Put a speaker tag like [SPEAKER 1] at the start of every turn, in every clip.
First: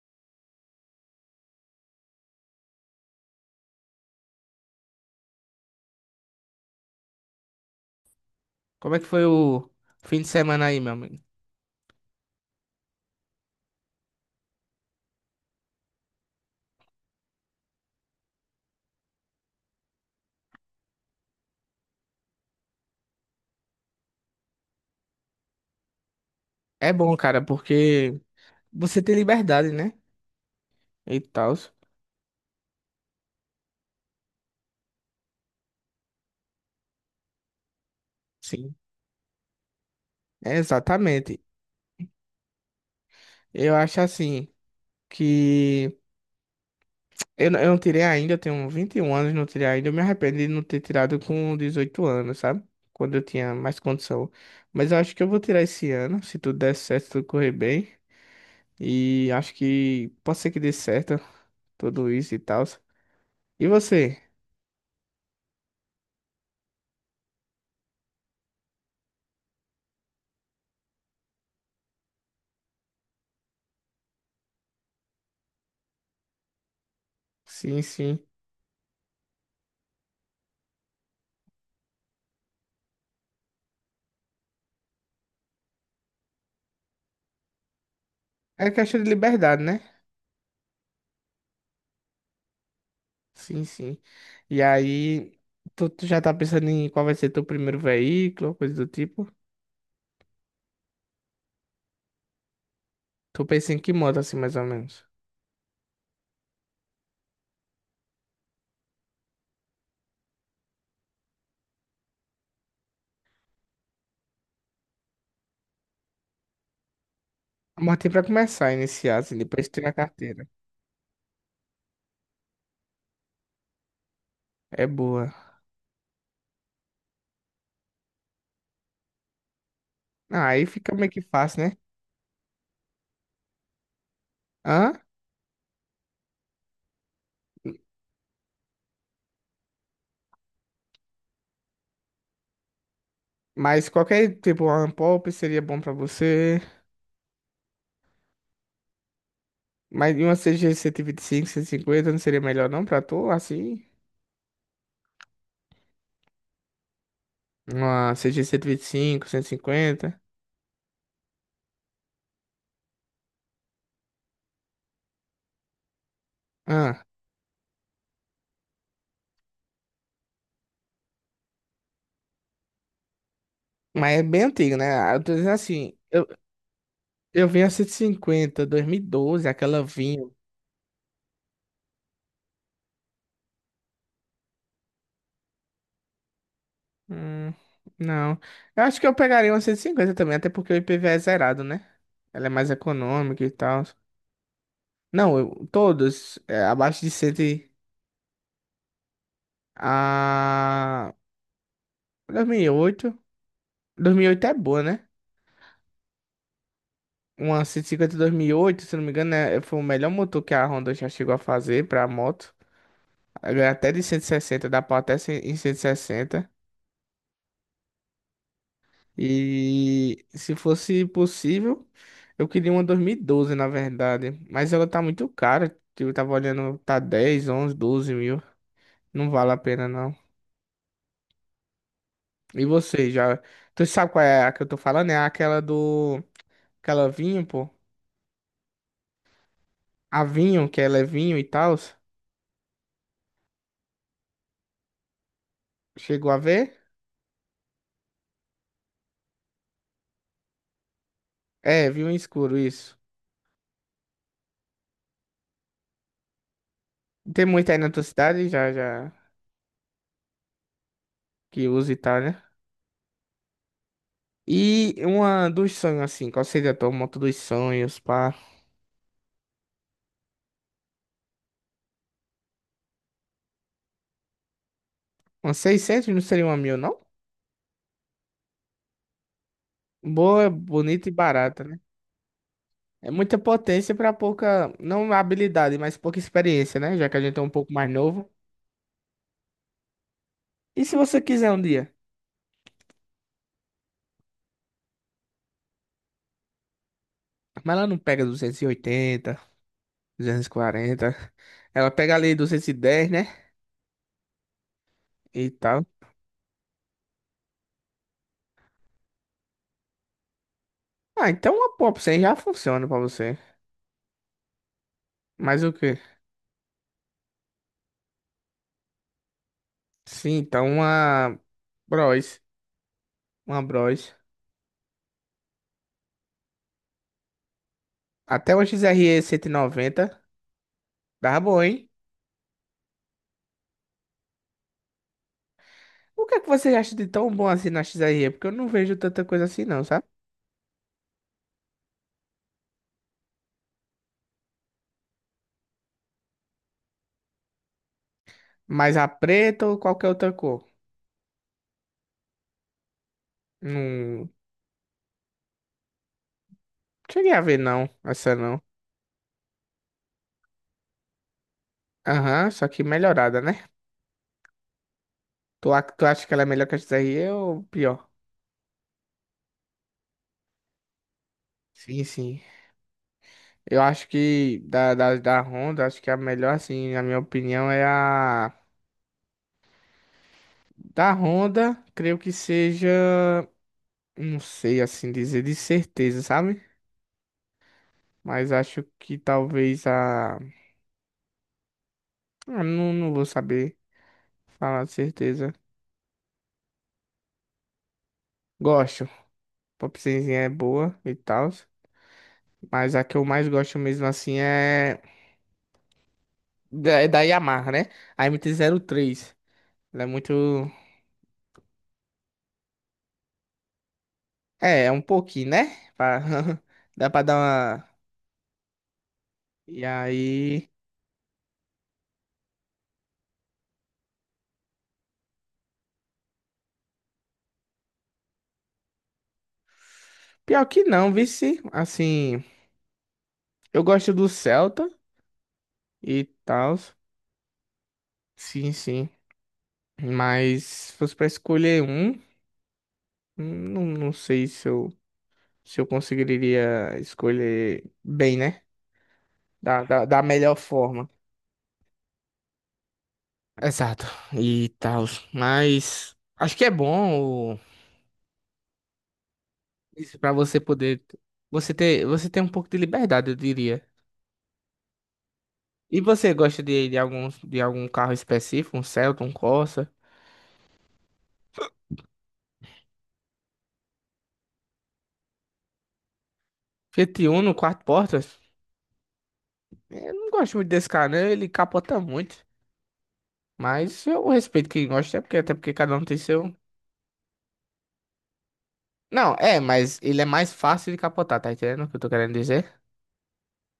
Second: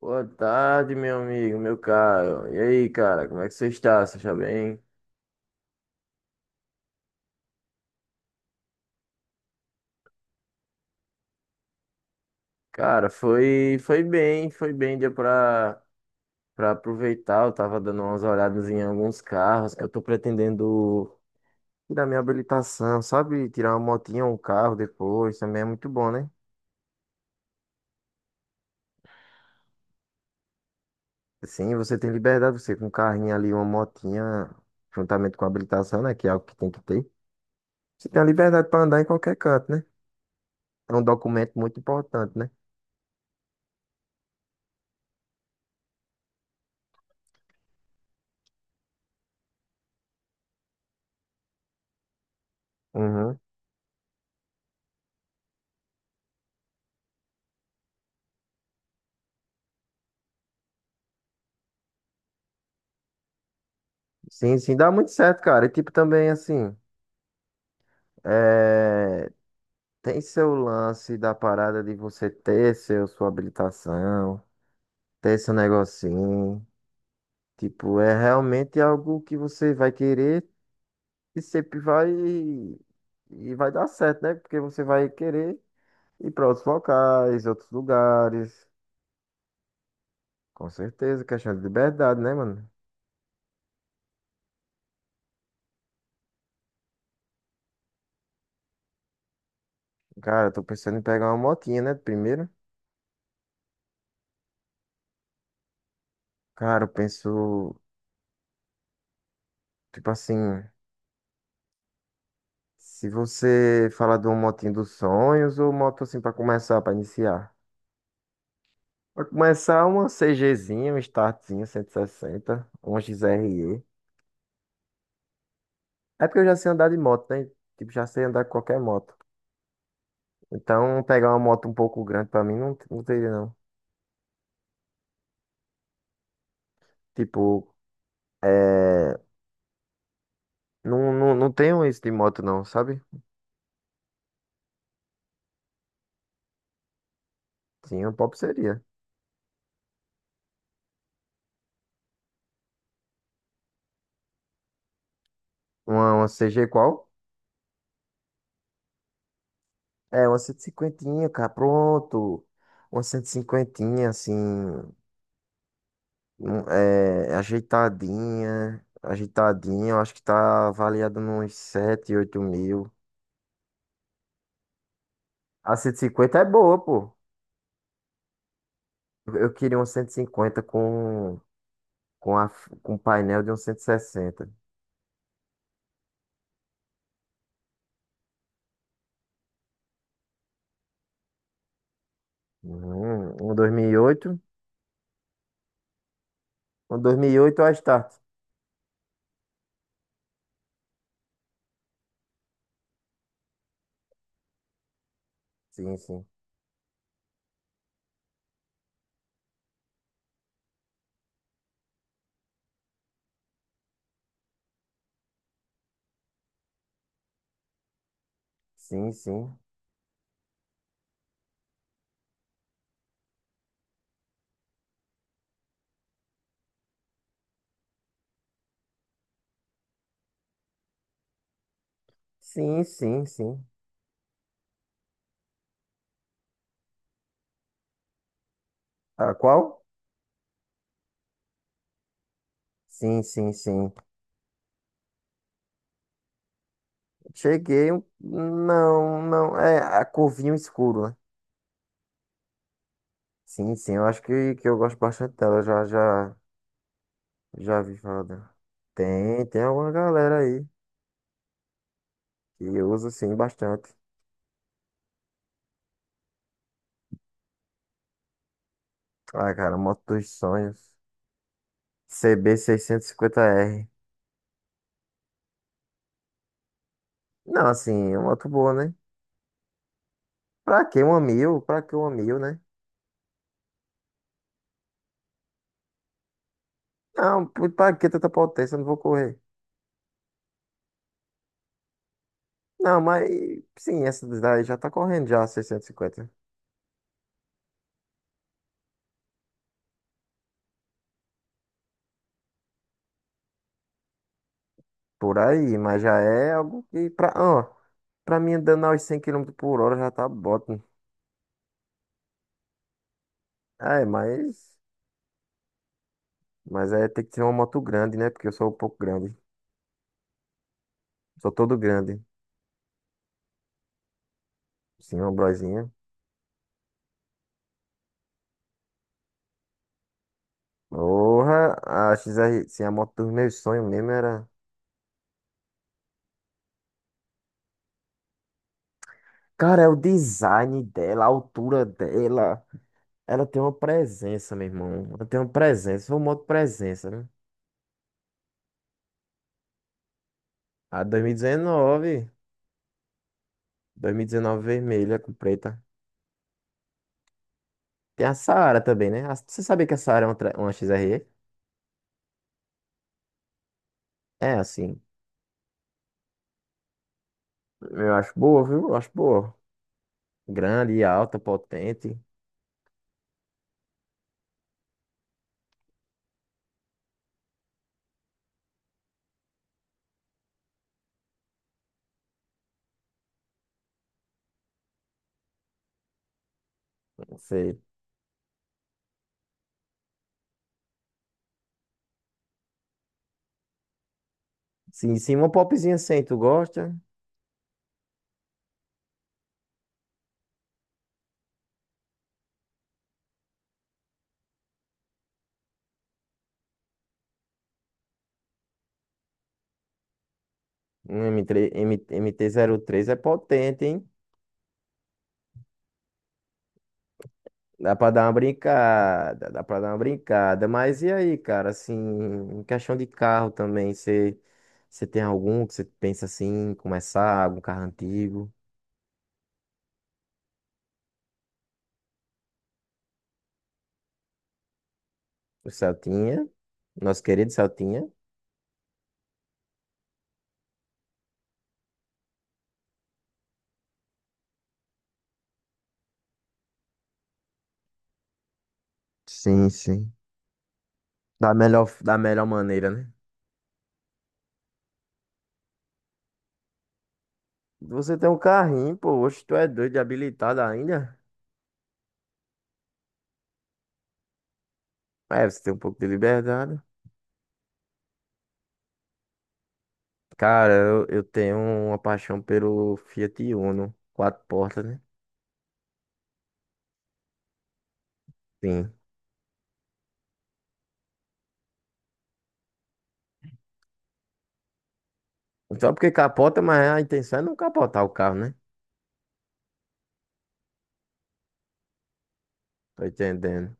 [SPEAKER 1] Boa tarde, meu amigo, meu caro. E aí, cara, como é que você está? Você está bem?
[SPEAKER 2] Como é que foi o fim de semana aí, meu amigo?
[SPEAKER 1] Cara, foi bem, foi bem, dia pra aproveitar. Eu tava dando umas olhadas em alguns carros. Eu tô pretendendo tirar minha habilitação, sabe? Tirar uma motinha ou um carro depois, também é muito bom, né?
[SPEAKER 2] É bom, cara, porque você tem liberdade, né? E tal.
[SPEAKER 1] Sim, você tem liberdade, você com um carrinho ali, uma motinha, juntamente com a habilitação, né? Que é algo que tem que ter. Você tem a liberdade
[SPEAKER 2] Sim.
[SPEAKER 1] pra andar em qualquer canto, né?
[SPEAKER 2] É,
[SPEAKER 1] É um
[SPEAKER 2] exatamente.
[SPEAKER 1] documento muito importante, né?
[SPEAKER 2] Eu acho assim que eu não tirei ainda, eu tenho 21 anos, não tirei ainda. Eu me arrependo de não ter tirado com 18 anos, sabe? Quando eu
[SPEAKER 1] Uhum.
[SPEAKER 2] tinha mais condição. Mas eu acho que eu vou tirar esse ano, se tudo der certo, se tudo correr bem. E acho que pode ser que dê certo tudo isso e tal. E você?
[SPEAKER 1] Sim, sim, dá muito certo, cara. E tipo, também assim, é, tem seu lance da parada de você ter sua habilitação, ter seu negocinho.
[SPEAKER 2] Sim,
[SPEAKER 1] Tipo,
[SPEAKER 2] sim.
[SPEAKER 1] é realmente algo que você vai querer e sempre vai dar certo, né? Porque você vai querer ir para outros locais, outros lugares.
[SPEAKER 2] É questão de liberdade, né?
[SPEAKER 1] Com certeza, questão de liberdade, né, mano?
[SPEAKER 2] Sim, sim. E aí, tu já tá pensando em qual vai ser teu primeiro veículo, coisa do tipo?
[SPEAKER 1] Cara, eu tô pensando em pegar uma motinha, né? Primeiro.
[SPEAKER 2] Tu pensa em que moto, assim, mais ou menos?
[SPEAKER 1] Cara, eu penso, tipo assim. Se você falar de um motinho dos sonhos ou moto assim pra começar, pra iniciar?
[SPEAKER 2] A motinha pra começar, iniciar,
[SPEAKER 1] Pra
[SPEAKER 2] assim, depois
[SPEAKER 1] começar,
[SPEAKER 2] tirar a
[SPEAKER 1] uma
[SPEAKER 2] carteira.
[SPEAKER 1] CGzinha, um startzinho 160, uma XRE.
[SPEAKER 2] É boa.
[SPEAKER 1] É porque eu já sei andar de moto, né? Tipo, já sei andar com qualquer moto.
[SPEAKER 2] Ah, aí fica
[SPEAKER 1] Então,
[SPEAKER 2] meio que
[SPEAKER 1] pegar uma
[SPEAKER 2] fácil,
[SPEAKER 1] moto um
[SPEAKER 2] né?
[SPEAKER 1] pouco grande pra mim não teria, não.
[SPEAKER 2] Hã?
[SPEAKER 1] Tipo, é, não, não, não tenho isso de moto, não, sabe?
[SPEAKER 2] Mas qualquer tipo, uma Pop seria bom pra você.
[SPEAKER 1] Sim, um pop seria.
[SPEAKER 2] Mas e uma C G 125, 150 não seria melhor não pra tu, assim?
[SPEAKER 1] Uma CG qual?
[SPEAKER 2] Uma CG e vinte e cinco, cento e cinquenta.
[SPEAKER 1] É, uma 150, cara, pronto. Uma 150, assim.
[SPEAKER 2] Ah,
[SPEAKER 1] É ajeitadinha, ajeitadinha, eu acho que tá avaliada nos 7, 8 mil.
[SPEAKER 2] mas é bem antigo, né? Eu tô dizendo
[SPEAKER 1] A
[SPEAKER 2] assim,
[SPEAKER 1] cento e
[SPEAKER 2] eu...
[SPEAKER 1] cinquenta é boa, pô.
[SPEAKER 2] Eu vi a 150,
[SPEAKER 1] Eu
[SPEAKER 2] doze,
[SPEAKER 1] eu queria
[SPEAKER 2] aquela
[SPEAKER 1] um cento e
[SPEAKER 2] vinho.
[SPEAKER 1] cinquenta com, a, com painel de um 160.
[SPEAKER 2] Hum, não. Eu acho que eu pegaria uma 150 também, até porque o IPVA é zerado, né? Ela é mais
[SPEAKER 1] Uhum,
[SPEAKER 2] econômica e
[SPEAKER 1] um dois
[SPEAKER 2] tal.
[SPEAKER 1] mil e oito,
[SPEAKER 2] Não, eu, todos, é,
[SPEAKER 1] um
[SPEAKER 2] abaixo de 100.
[SPEAKER 1] 2008 é a
[SPEAKER 2] E-
[SPEAKER 1] Start.
[SPEAKER 2] A dois mil e oito dois mil e oito é boa, né?
[SPEAKER 1] Sim, sim,
[SPEAKER 2] Uma cento e cinquenta dois mil e oito, se não me engano, é, foi o melhor motor que a Honda já chegou a fazer pra moto. Ela ganha até de 160, dá pau até cem em 160.
[SPEAKER 1] sim, sim,
[SPEAKER 2] E se fosse possível, eu queria uma 2012, na verdade. Mas ela tá muito cara. Tipo, eu tava olhando, tá dez, onze, 12 mil. Não vale a pena, não. E
[SPEAKER 1] sim,
[SPEAKER 2] você,
[SPEAKER 1] sim,
[SPEAKER 2] já...
[SPEAKER 1] sim.
[SPEAKER 2] Tu sabe qual é a que eu tô falando? É aquela do... Aquela vinho, pô.
[SPEAKER 1] Ah, qual?
[SPEAKER 2] A vinho, que ela é vinho e tal.
[SPEAKER 1] Sim, sim, sim.
[SPEAKER 2] Chegou a ver?
[SPEAKER 1] Cheguei, não, é a corvinho escuro, né?
[SPEAKER 2] É, vinho escuro, isso.
[SPEAKER 1] Sim, sim, eu acho que eu gosto bastante dela. Já, já
[SPEAKER 2] Tem muita aí
[SPEAKER 1] Já
[SPEAKER 2] na
[SPEAKER 1] vi
[SPEAKER 2] tua
[SPEAKER 1] falar
[SPEAKER 2] cidade,
[SPEAKER 1] dela.
[SPEAKER 2] já, já...
[SPEAKER 1] Tem alguma galera aí
[SPEAKER 2] Que usa e tal, né?
[SPEAKER 1] que usa sim bastante.
[SPEAKER 2] E uma dos sonhos, assim. Qual seria a tua moto dos sonhos, pá?
[SPEAKER 1] Ah, cara, moto dos sonhos. CB650R.
[SPEAKER 2] Uns 600 não seria 1000, não?
[SPEAKER 1] Não, assim, é uma moto boa, né?
[SPEAKER 2] Boa,
[SPEAKER 1] Pra que
[SPEAKER 2] bonita e
[SPEAKER 1] uma mil?
[SPEAKER 2] barata, né?
[SPEAKER 1] Pra que uma mil, né?
[SPEAKER 2] É muita potência pra pouca, não habilidade, mas pouca experiência, né? Já que a gente é
[SPEAKER 1] Não,
[SPEAKER 2] um pouco mais
[SPEAKER 1] pra que tanta
[SPEAKER 2] novo.
[SPEAKER 1] potência? Eu não vou correr.
[SPEAKER 2] E se você quiser um dia?
[SPEAKER 1] Não, mas sim, essa daí já tá correndo já, 650.
[SPEAKER 2] Mas ela não pega 280, 240. Ela pega ali 210, né?
[SPEAKER 1] Por
[SPEAKER 2] E
[SPEAKER 1] aí,
[SPEAKER 2] tal.
[SPEAKER 1] mas já é algo que pra mim andando aos 100 km por hora já tá bom.
[SPEAKER 2] Ah, então uma Pop 100 já funciona pra você.
[SPEAKER 1] É, mas,
[SPEAKER 2] Mas o quê?
[SPEAKER 1] mas tem que ser uma moto grande, né? Porque eu sou um pouco grande.
[SPEAKER 2] Sim, então uma
[SPEAKER 1] Sou todo grande.
[SPEAKER 2] Bros. Uma Bros.
[SPEAKER 1] Sim, uma brosinha.
[SPEAKER 2] Até uma XRE 190. Dá bom,
[SPEAKER 1] Porra,
[SPEAKER 2] hein?
[SPEAKER 1] a XR, sim, a moto dos meus sonhos mesmo era.
[SPEAKER 2] O que é que você acha de tão bom assim na XRE? Porque eu não vejo tanta coisa assim,
[SPEAKER 1] Cara,
[SPEAKER 2] não,
[SPEAKER 1] é o
[SPEAKER 2] sabe?
[SPEAKER 1] design dela, a altura dela. Ela tem uma presença, meu irmão. Ela tem uma presença. Foi uma moto presença, né?
[SPEAKER 2] Mas a preta ou qualquer outra cor?
[SPEAKER 1] A 2019.
[SPEAKER 2] Não
[SPEAKER 1] 2019 vermelha com preta.
[SPEAKER 2] cheguei a ver, não.
[SPEAKER 1] Tem a
[SPEAKER 2] Essa não.
[SPEAKER 1] Saara também, né? Você sabia que a Saara é uma XRE?
[SPEAKER 2] Aham, só que melhorada, né?
[SPEAKER 1] É, assim.
[SPEAKER 2] Tu acha que ela é melhor que a XRE ou pior?
[SPEAKER 1] Eu acho boa, viu? Eu acho boa. Grande, alta,
[SPEAKER 2] Sim,
[SPEAKER 1] potente.
[SPEAKER 2] sim. Eu acho que da Honda, acho que a melhor, assim, na minha opinião, é a. Da Honda, creio que seja. Não sei assim dizer de certeza, sabe?
[SPEAKER 1] Não sei.
[SPEAKER 2] Mas acho que talvez a. Ah, não, não vou saber falar de
[SPEAKER 1] Sim, sim, uma
[SPEAKER 2] certeza.
[SPEAKER 1] popzinha assim, tu gosta?
[SPEAKER 2] Gosto. Popzinha é boa e tal. Mas a que eu mais gosto mesmo assim é da Yamaha, né? A MT-03. Ela é muito.
[SPEAKER 1] Um M3, M, 3 m mt três é potente, hein?
[SPEAKER 2] É, é um pouquinho, né? Pra- Dá pra dar uma.
[SPEAKER 1] Dá pra dar uma brincada, dá pra
[SPEAKER 2] E
[SPEAKER 1] dar uma brincada.
[SPEAKER 2] aí.
[SPEAKER 1] Mas e aí, cara, assim, em questão de carro também, você tem algum que você pensa assim, em começar, algum carro antigo?
[SPEAKER 2] Pior que não, vice. Assim, eu gosto do Celta
[SPEAKER 1] O
[SPEAKER 2] e
[SPEAKER 1] Celtinha,
[SPEAKER 2] tal.
[SPEAKER 1] nosso querido Celtinha.
[SPEAKER 2] Sim, sim. Mas se fosse pra escolher um, não, não sei se eu conseguiria escolher bem, né?
[SPEAKER 1] Sim,
[SPEAKER 2] Da, da,
[SPEAKER 1] sim.
[SPEAKER 2] da melhor forma.
[SPEAKER 1] Da melhor maneira, né?
[SPEAKER 2] Exato, e tal. Mas acho que é bom o-
[SPEAKER 1] Você tem um carrinho, pô, hoje tu é doido de
[SPEAKER 2] isso para
[SPEAKER 1] habilitado
[SPEAKER 2] você poder
[SPEAKER 1] ainda?
[SPEAKER 2] você ter um pouco de liberdade, eu diria.
[SPEAKER 1] É, você tem um pouco
[SPEAKER 2] E
[SPEAKER 1] de
[SPEAKER 2] você gosta
[SPEAKER 1] liberdade.
[SPEAKER 2] de algum carro específico, um Celta, um Corsa,
[SPEAKER 1] Cara, eu tenho uma paixão pelo Fiat Uno, quatro portas, né?
[SPEAKER 2] Fiat Uno, quatro portas?
[SPEAKER 1] Sim.
[SPEAKER 2] Eu não gosto muito desse carro, né? Ele capota muito. Mas eu respeito quem gosta, é porque até porque
[SPEAKER 1] Só
[SPEAKER 2] cada um
[SPEAKER 1] porque
[SPEAKER 2] tem seu.
[SPEAKER 1] capota, mas a intenção é não capotar o carro, né?
[SPEAKER 2] Não, é, mas ele é mais fácil de capotar, tá entendendo o que eu tô querendo dizer?
[SPEAKER 1] Tô entendendo.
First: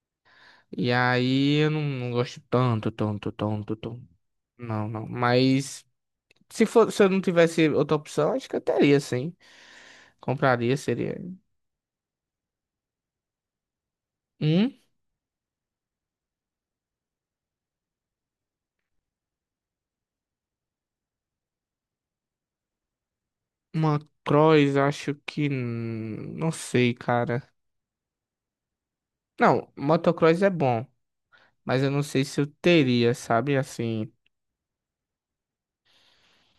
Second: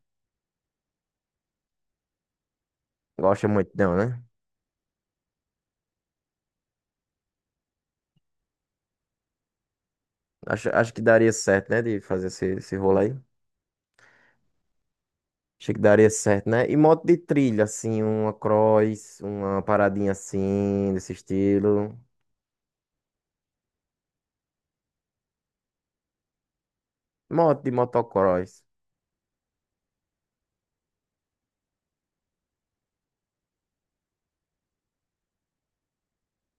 [SPEAKER 2] E aí eu não gosto tanto, tanto,
[SPEAKER 1] Gosta muito,
[SPEAKER 2] tanto,
[SPEAKER 1] não,
[SPEAKER 2] tanto.
[SPEAKER 1] né?
[SPEAKER 2] Não, não. Mas... Se for, se eu não tivesse outra opção, acho que eu teria, sim.
[SPEAKER 1] Acho,
[SPEAKER 2] Compraria,
[SPEAKER 1] acho que
[SPEAKER 2] seria.
[SPEAKER 1] daria certo, né? De fazer esse rolo aí.
[SPEAKER 2] Hum?
[SPEAKER 1] Achei que daria certo, né? E moto de trilha, assim, uma cross, uma paradinha assim, desse estilo.
[SPEAKER 2] Motocross acho que. Não sei, cara.
[SPEAKER 1] Moto de motocross.
[SPEAKER 2] Não, motocross é bom, mas eu não sei se eu teria, sabe? Assim.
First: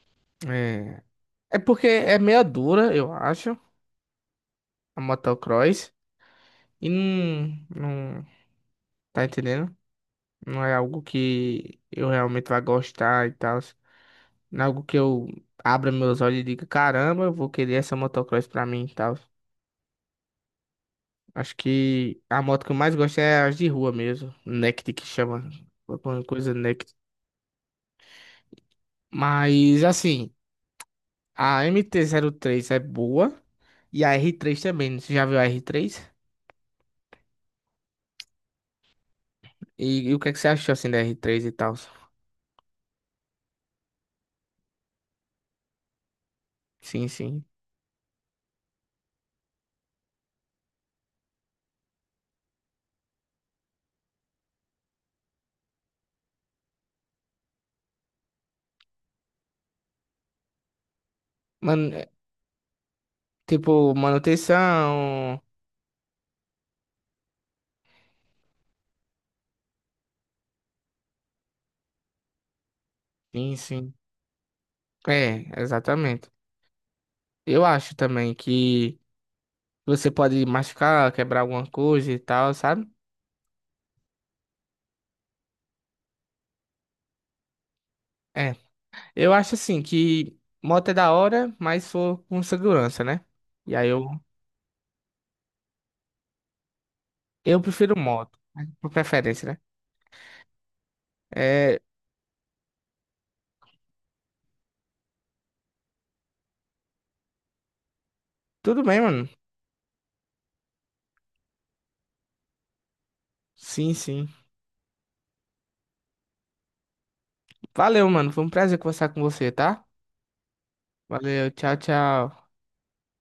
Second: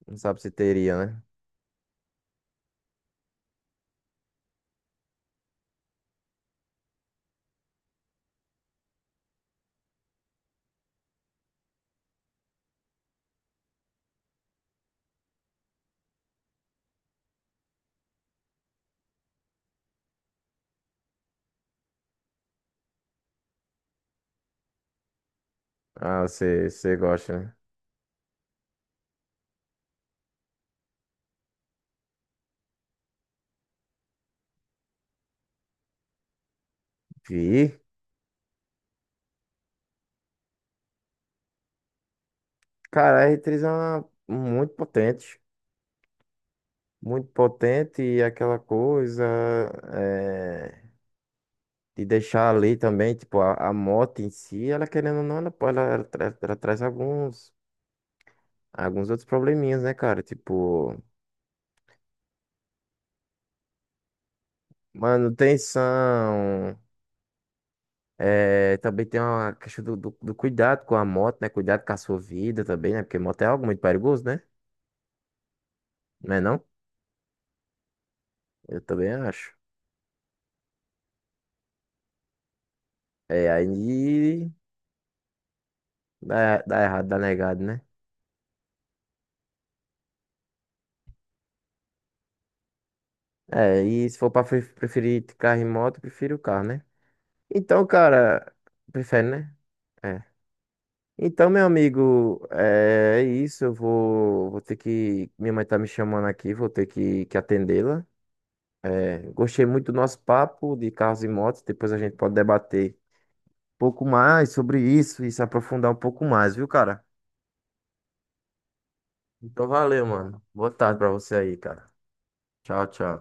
[SPEAKER 1] Não sabe se teria,
[SPEAKER 2] É,
[SPEAKER 1] né?
[SPEAKER 2] é porque é meia dura, eu acho, a motocross. E não, não. Tá entendendo? Não é algo que eu realmente vá gostar e tal. Não é algo que eu abra meus olhos e diga: caramba, eu vou querer essa motocross pra mim e tal. Acho que a moto que eu mais gosto é as de rua mesmo. Naked que chama.
[SPEAKER 1] Ah,
[SPEAKER 2] Alguma coisa
[SPEAKER 1] você,
[SPEAKER 2] Naked.
[SPEAKER 1] você gosta, né?
[SPEAKER 2] Mas assim, a MT-03 é boa. E a R3 também. Você já viu a R3?
[SPEAKER 1] Vi.
[SPEAKER 2] E o que é que você achou assim da R3 e tal?
[SPEAKER 1] Cara, a R3 é muito potente.
[SPEAKER 2] Sim,
[SPEAKER 1] Muito
[SPEAKER 2] sim.
[SPEAKER 1] potente e aquela coisa é, de deixar ali também, tipo, a moto em si, ela querendo ou não, ela, ela traz alguns outros probleminhas, né, cara? Tipo,
[SPEAKER 2] Mano, é, tipo, manutenção.
[SPEAKER 1] manutenção, também tem uma questão do cuidado com a moto, né? Cuidado com a sua vida também, né? Porque moto é
[SPEAKER 2] Sim,
[SPEAKER 1] algo muito
[SPEAKER 2] sim.
[SPEAKER 1] perigoso, né?
[SPEAKER 2] É, exatamente.
[SPEAKER 1] Não é não?
[SPEAKER 2] Eu acho também
[SPEAKER 1] Eu
[SPEAKER 2] que
[SPEAKER 1] também acho.
[SPEAKER 2] você pode machucar, quebrar alguma coisa e tal, sabe?
[SPEAKER 1] É, aí dá errado, dá negado, né?
[SPEAKER 2] É, eu acho assim que moto é da hora, mas for com segurança, né? E
[SPEAKER 1] É,
[SPEAKER 2] aí eu,
[SPEAKER 1] e se for pra preferir carro e moto, eu prefiro o carro, né?
[SPEAKER 2] eu
[SPEAKER 1] Então,
[SPEAKER 2] prefiro moto,
[SPEAKER 1] cara,
[SPEAKER 2] mas por
[SPEAKER 1] prefere,
[SPEAKER 2] preferência,
[SPEAKER 1] né?
[SPEAKER 2] né?
[SPEAKER 1] É. Então, meu
[SPEAKER 2] É,
[SPEAKER 1] amigo, é isso. Eu vou ter que. Minha mãe tá me chamando aqui, vou ter que atendê-la.
[SPEAKER 2] tudo bem,
[SPEAKER 1] É,
[SPEAKER 2] mano.
[SPEAKER 1] gostei muito do nosso papo de carros e motos. Depois a gente pode debater um
[SPEAKER 2] Sim,
[SPEAKER 1] pouco
[SPEAKER 2] sim.
[SPEAKER 1] mais sobre isso e se aprofundar um pouco mais, viu, cara?
[SPEAKER 2] Valeu, mano. Foi um prazer conversar com você,
[SPEAKER 1] Então,
[SPEAKER 2] tá?
[SPEAKER 1] valeu, mano. Boa tarde pra você
[SPEAKER 2] Valeu,
[SPEAKER 1] aí,
[SPEAKER 2] tchau,
[SPEAKER 1] cara.
[SPEAKER 2] tchau.
[SPEAKER 1] Tchau, tchau.